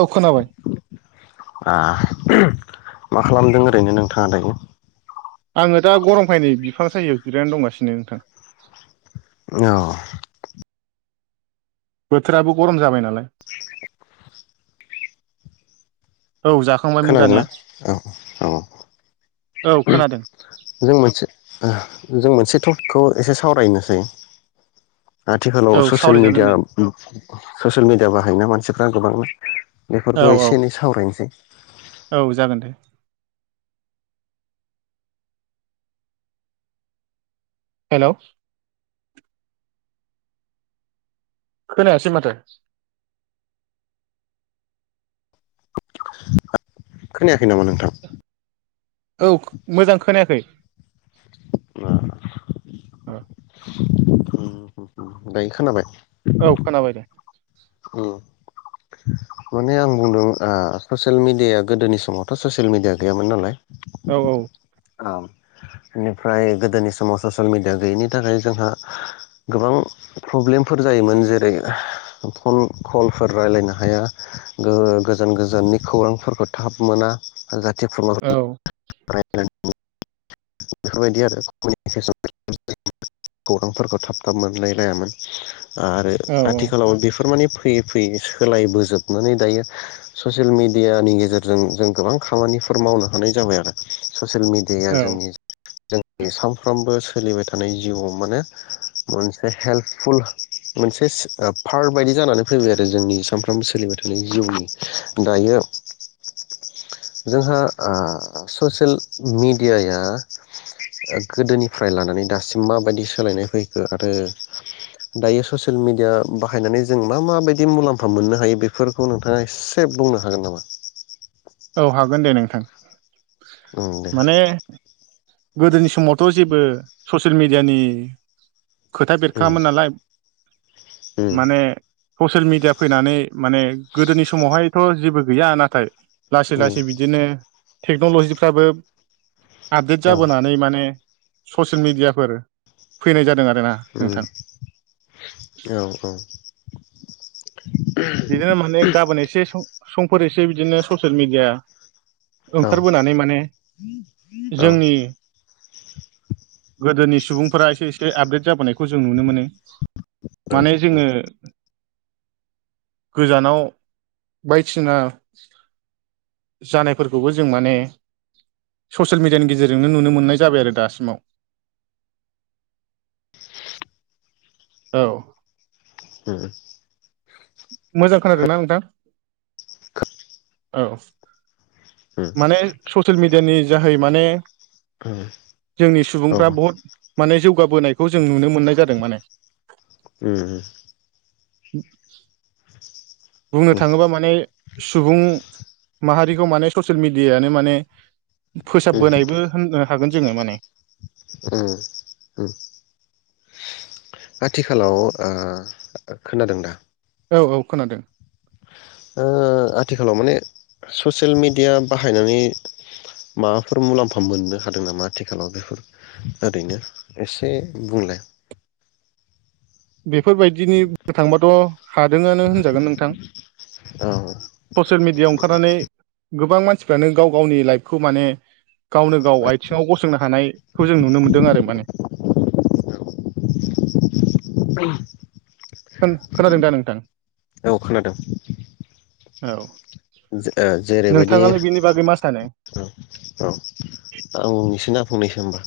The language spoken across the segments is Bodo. औ खोनाबाय। आ मा खालामदों ओरैनो नोंथाङा दायो? आङो दा गरमखाय नै बिफां सायायाव जिरायनानै दंगासिनो नोंथां। औ बोथोराबो गरम जाबाय नालाय। औ जाखांबायमोन खोनादोंना जानाया औ औ औ खोनादों जों मोनसे ओ जों मोनसे टपिकखौ एसे सावरायनोसै? आथिखालाव औ ससियेल सावरायजागोन मिडिया दे ससियेल मिडिया बाहायोना मानसिफोरा फ्रा गोबां औ बेफोरखौ औ एसे एनै सावरायनोसै औ जागोन दे हेल' खोनायासै माथो खोनाया औ मोजां खोनायाखै ओ औ। दायो खोनाबाय औ खोनाबाय दे उम। [inaudible] माने आं बुंदों ओ ससियेल मिडिया गोदोनि समावथ' ससियेल मिडिया गैयामोन नालाय औ औ। बेनिफ्राय गोदोनि समाव ससियेल मेडिया गैयैनि थाखाय जोंहा गोबां प्रब्लेमफोर जायोमोन जेरै फन कलफोर राय्लायनो हाया गोजान गोजाननि खौरांफोरखौ थाब मोना। जाथि औ खुरमाफोरनि [unintelligible] बेफोरबायदि आरो [unintelligible] खौरांफोरखौ थाब थाब मोनलायलायामोन। आरो औ आथिखालाव बेफोर माने फैयै फैयै सोलायबोजोबनानै दायो ससियेल मिडियानि गेजेरजों जों गोबां खामानिफोर मावनो हानाय जाबाय आरो ससियेल मिडिया औ जोंनि जोंनि सानफ्रामबो सोलिबाय थानाय जिउआव माने मोन हेल्पफुल मोन पार्ट बायदि जानानै फैबाय आरो जोंनि सानफ्रामबो सोलिबाय थानाय जिउनि दायो जोंहा मिदियाया गोदोनिफ्राय लानानै दासिम माबायदि सोलायनाय फैखो आरो दायो ससेयेल मिडिया बाहायनानै जों मा माबायदि मुलाम्फा मोननो हायो बेफोरखौ नोंथाङा एसे बुंनो हागोन नामा थां उम दे माने गोदोनि समावथ' जेबो ससियेल मिडियानि खोथा उम बेरखाङामोन नालाय माने उम ससियेल मिडिया फैनानै माने गोदोनि समावहायथ' जेबो गैया नाथाय लासै उम लासै बिदिनो टेक्न'लजिफ्राबो आपडेट औ जाबोनानै माने ससियेल मिडियाफोर फैनाय जादों आरो उम औ औ। बिदिनो माने गाबोन एसे समफोर एसे बिदिनो ससियेल मेडिया औ ओंखारबोनानै माने औ जोंनि गोदोनि सुबुंफोरा एसे एसे आपडेट जाबोनायखौ जों नुनो मोनो उम माने उम औ उम जोङो। गोजानाव बायदिसिना जानायफोरखौबो जों माने ससियेल मिडियानि गेजेरजोंनो नुनो मोननाय जाबाय आरो दासिमाव। [inaudible] औ। उम। मोजां खोनादोंना नोंथां? खो औ। माने ससियेल मिडियानि जाहै माने जोंनि सुबुंफ्रा बहुत माने जौगाबोनायखौ जों नुनो मोननाय जादों माने। उ बुंनो उम थाङोबा माने सुबुं माहारिखौ माने ससियेल मिडियानो माने उम फोसाबबोनायबो होननो हागोन। जोङो माने। ओ ओम आथिखालाव ओ खोनादों दा? औ औ खोनादों। ओ आथिखालाव माने ससियेल मेडिया बाहायनानै माबाफोर मुलाम्फा मोननो हादों नामा आथिखालाव बेफोर ओरैनो एसे बुंलाय। बेफोरबायदिनि बुंनो थांबाथ' हादोंआनो होनजागोन नोंथां औ ससियेल मिडियाआव ओंखारनानै गोबां मानसिफ्रानो गाव गावनि लाइफखौ माने गावनो गाव आथिङाव गसंनो हानायखौ जों नुनो मोन्दों आरो माने। खोन खोनादों दा नोंथां? औ खोनादों औ। जेरैबायदि नोंथाङालाय बिनि बागै मा सानो। औ औ आं बुंनोसैना फंनैसो ओमबा।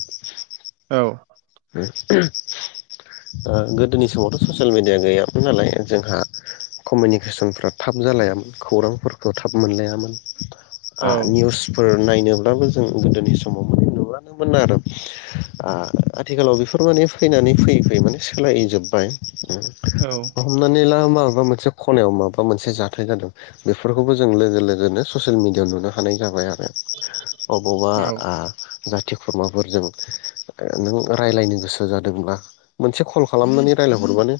औ। ओ ओ गोदोनि समावथ' ससियेल मिडिया गैयामोन नालाय जोंहा कमिउनिकेसनफ्रा थाब जालायामोन खौरांफोरखौ थाब मोनलायामोन। आ औ निउसफोर नायनोब्लाबो जों गोदोनि समाव माने नुलानोमोन आरो आ आथिखालाव बेफोर माने फैनानै फैयै फैयै माने सोलायजोब्बाय। औ हमनानैला मााबामोन मोनसे खनायाव माबा मोनसे जाथाय जादों बेफोरखौबो जों लोगो लोगोनो ससियेल मिडियाआव नुनो हानाय जाबाय आ अबावबा औ आ जाथि खुरमाफोरजों ओ नों रायलायनो गोसो जादोंब्ला मोनसे कल खालामनानै रायलायहरबानो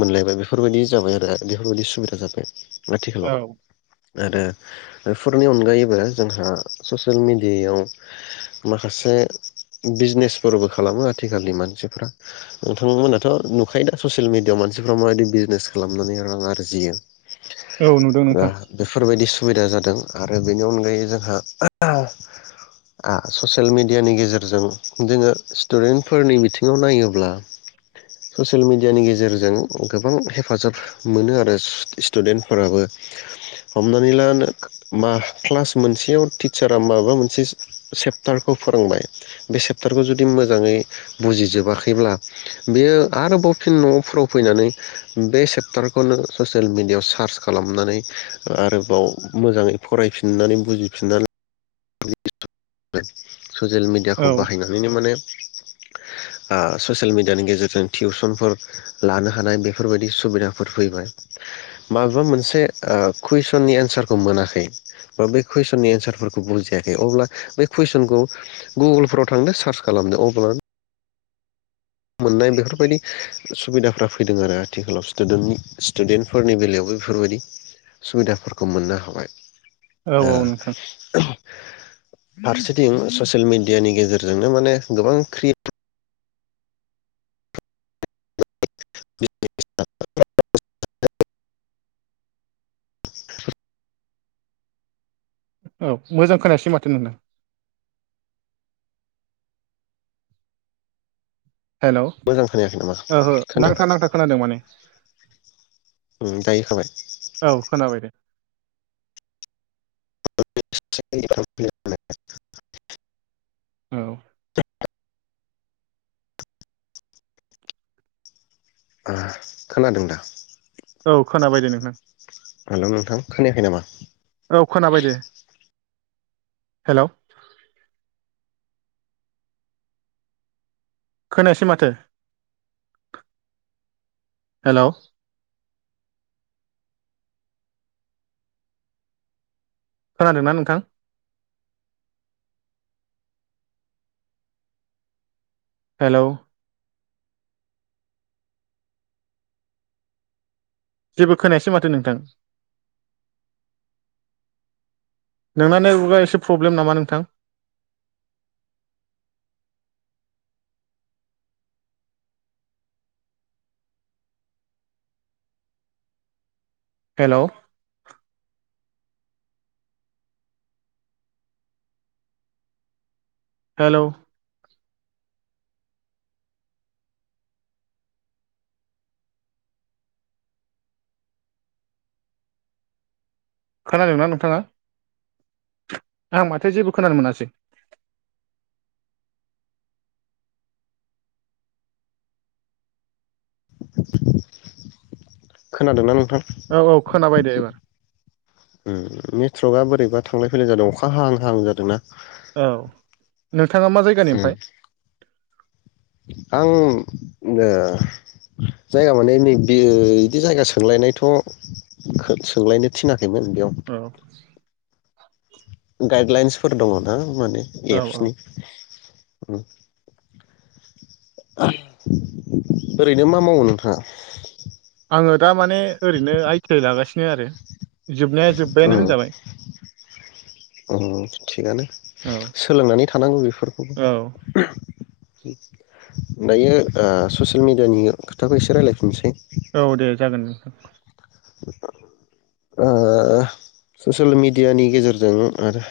मोनलायबाय बेफोरबायदि जाबाय आरो बेफोरबायदि सुबिदा जाबाय। औ आथिखालाव आरो बेफोरनि अनगायैबो जोंहा ससियेल मिडियायाव माखासे बिजनेसफोरबो खालामो आथिखालनि मानसिफ्रा नोंथांमोनाथ नुखायो दा ससियेल मिडियाआव मानसिफ्रा माबायदि बिजनेस खालामनानै रां आरजियो। औ नुदों दा नोंथां बेफोरबायदि सुबिदा जादों आरो बेनि अनगायै जोंहा ससियेल मेडियानि गेजेरजों जोङो स्टुडेन्टफोरनि बिथिङाव नायोब्ला ससियेल मेडियानि गेजेरजों गोबां हेफाजाब मोनो आरो स्टुडेन्टफोराबो हमनानै ला नो मा क्लास मोनसेयाव टिचारा माबा मोनसे सेप्टारखौ फोरोंबाय बे सेप्टारखौ जुदि मोजाङै बुजिजोबाखैब्ला बेयो आरोबाव फिन न'आवफोराव फैनानै बे सेप्टारखौनो ससियेल मिडियाआव सार्च खालामनानै आरोबाव मोजाङै फरायफिननानै बुजिफिननानै [unintelligible] ससियेल औ मिेडियाखौ बाहायनानैनो माने ससियेल मिडियानि गेजेरजों टिउसनफोर लानो हानाय बेफोरबायदि सुबिदाफोर फैबाय माबेबा मोनसे कुइसननि एन्सारखौ मोनाखै बा बे कुइसननि एन्सारफोरखौ बुजियाखै अब्ला बै कुइसनखौ गुगोलफोराव थांदों सार्च खालामदो अब्ला मोननाय बेफोरबायदि सुबिदा फोरा फैदों आरो आथिखालाव स्टु स्टुदेन्टफोरनि बेलायावबो बेफोरबायदि सुबिदाफोरखौ मोननो हाबाय। औ ओ औ नोंथां फारसेथिं ससियेल मिडियानि गेजेरजोंनो माने गोबां क्रियेटिभ [unintelligible] [inaudible] औ मोजां खोनायासै माथो नोंना हेलौ मोजां खोनायाखै नामा ओहो खोनादों नांथा नांथा खोनादों माने। उम दायोखाबाय औ खोनाबाय दे [unintelligible] औ [unintelligible] खोनादोंं दा औ खोनाबाय दे नोंथां हेलौ नोंथां खोनायाखै नामा? औ खोनाबाय दे हेलौ खोनायासै माथो हेलौ खोनादोंना नोंथां? हेलौ जेबो खोनायसै माथो नोंथां नोंना नेटवर्क आ एसे प्रब्लेम नामा नोंथां? हेलौ हेलौ खोनादोंंना नोंथाङा? आं माथो जेबो खोनानो मोनासै। खोनादोंनां? औ औ खोनाबाय दे एबार टर्कआ बोरैबा थांलाय फैलाय जादों अखा हाहां हां जादोंना औ [unintelligible] जायगानि ए ओमफ्राय [inaudible] आं जायगा माने नै बे बिदि जायगा सोंलायनायथ' सोंलायनो थिनाखै औ [unintelligible] गाइडलाइन्सफोर दङ ना? माने औ औ एपसनि [inaudible] ओरैनो मा मावो नोंथाङा? आङो दा माने ओरैनो आइ टि आइ लागासिनो आरो जोबनाया जोब्बायानो होनजाबाय ओ थिगानो औ सोलोंनानै थानांगौ बेफोरखौ औ दायो ओ ससियेल मिडियानि खोथाखौ एसे रायलायफिननोसै औ दे [inaudible] ओ ससियेल मिडियानि गेजेरजों आरो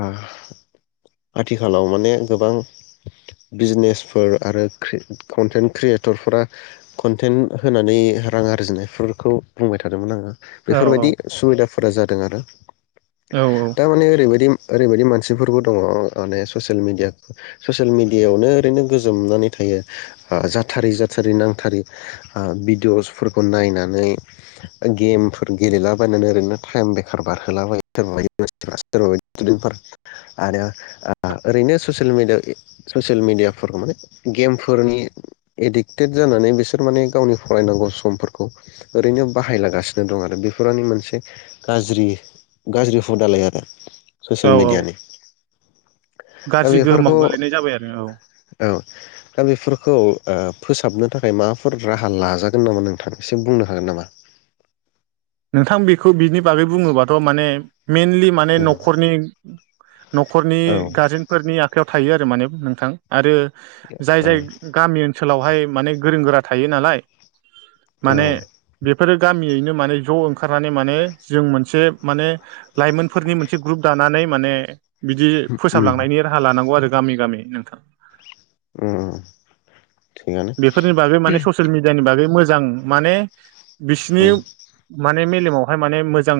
ओ आथिखालाव माने गोबां बिजनेसफोर आरो ख्रि कनटेन्ट क्रियेटरफोरा कनटेन्ट होनानै रां आरजिनायफोरखौ बुंबाय थादोंमोन आङो औ बेफोरबायदि सुबिदाफोर फोरा जादों आरो औ थारमाने ओरैबायदि ओरैबायदि मानसिफोरफोरखौ दङ माने ससियेल मिडिया ससियेल मिडियायावनो ओरैनो गोजोमनानै थायो ओ जाथारै जाथारै नांथारै भिडिअ'सफोरखौ नायनानै गेमफोर गेलेलाबायनानै ओरैनो टाइम बेखार बारहोला बायो सोरबाबायदि मानसिफोरा सोरबाबायदि स्टुडेन्टफोरा आरो ओ ओरैनो ससियेल ससियेल मेडियाफोराव माने गेमफोरनि एडिक्टेड जानानै बिसोर माने गावनि फरायनांगौ समफोरखौ ओरैनो बाहायलागासिनो दं आरो बेफोरनि मोनसे गाज्रि गाज्रि हुदालाय आरो। औ ससियेल औ मिडियानि दा गाज्रि गोहोमाव बेफोरखौ गोलैनाय जाबाय आरो औ औ दा बेफोरखौ ओ फोसाबनो थाखाय माबाफोर राहा लाजागोन नामा नोंथां एसेम बुंनो हागोन नामा? नोंथां बेखौ बिनि बागै बुङोबाथ' माने मेइनलि माने औ नखरनि नखरनि औ गार्जेनफोरनि आख खायाव थायो आरो माने नोंथां आरो जाय जाय गामि ओन ओनसोलावहाय माने गोरों गोरा थायो नालाय औ माने बेफोरो गामियैनो माने ज' ओंखारनानै माने जों मोनसे माने लाइमोनफोरनि मोनसे ग्रुप दानानै माने बिदि उम फोसाबलांनायनि राहा लानांगौ आरो गामि गामि नोंथां उम थिगानो बेफोरनि बागै माने ससियेल मिडियानि बागै मोजां जां माने बिसिनि उम माने मेलेमावहाय माने मोजां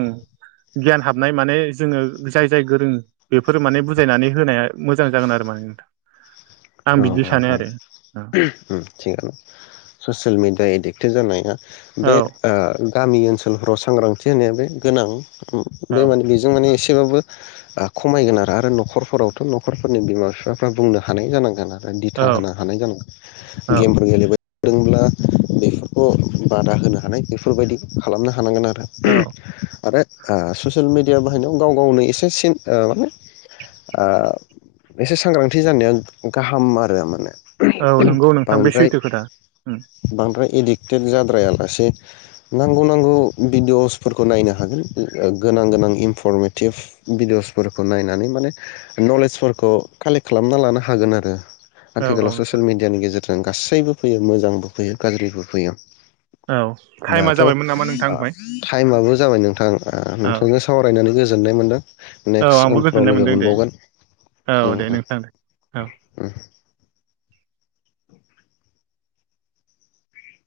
गियान हाबनाय माने जोङो जाय जाय गोरों बेफोर माने बुजायनानै होनाया मोजां जागोन आरो माने नोंथां। आं औ बिदि औ औ सानो आरो ओम थिगानो ससियेल मिडिया एडिक्टेड जानाय बे औ ओ गामि ओनसोलफोराव सांग्रांथि होनाया बे गोनां उम औ बे माने बेजों माने एसे सेबाबो ओ खमायगोन आरो आरो न'खरफोरावथ' न'खरफोरनि बिमा बिफाफ्रा बुंनो हानाय जानां [unintelligible] बा दिथा औ होनो हानाय जानांगोन औ गेमफोर गेलेबाय दोंब्ला बेफोरखौ बादा होनो हानाय बेफोरबायदि खालामनो थानांगोन आरो औ आरो आ ससियेल मिडिया बाहायनायाव गाव गावनो एसे सिन ओ माने आ एसे सांग्रांथि जानाया गाहाम आरो माने औ नंगौ नोंथां बे बांद्राय सैथो खोथा ओम बांद्राय एडिक्टेड जाद्रायालासे नांगौ नांगौ भिडिअसफोरखौ नायनो हागोन गोनां गोनां इनफरमेटिभ भिडिअसफोरखौ नायनानै माने नलेजफोरखौ कालेक्ट खालामना लानो हागोन आरो औ औ आथिखालाव नोंथां ससियेल मिडियानि गेजेर जों गासैबो फैयो मोजांबो फैयो गाज्रिबो फैयो औ थाइमा दाथ' जाबायमोन नामा नोंथां ओमफाय टाइमाबो जाबाय नोंथां नोंथांजों सावरायनानै गोज गोजोननाय मोनदों औ नेक्स्ट आंबो उनफ्राव गोजोननाय लोगो मोनदों दे मोनबावगोन औ दे नोंथां दे औ ओम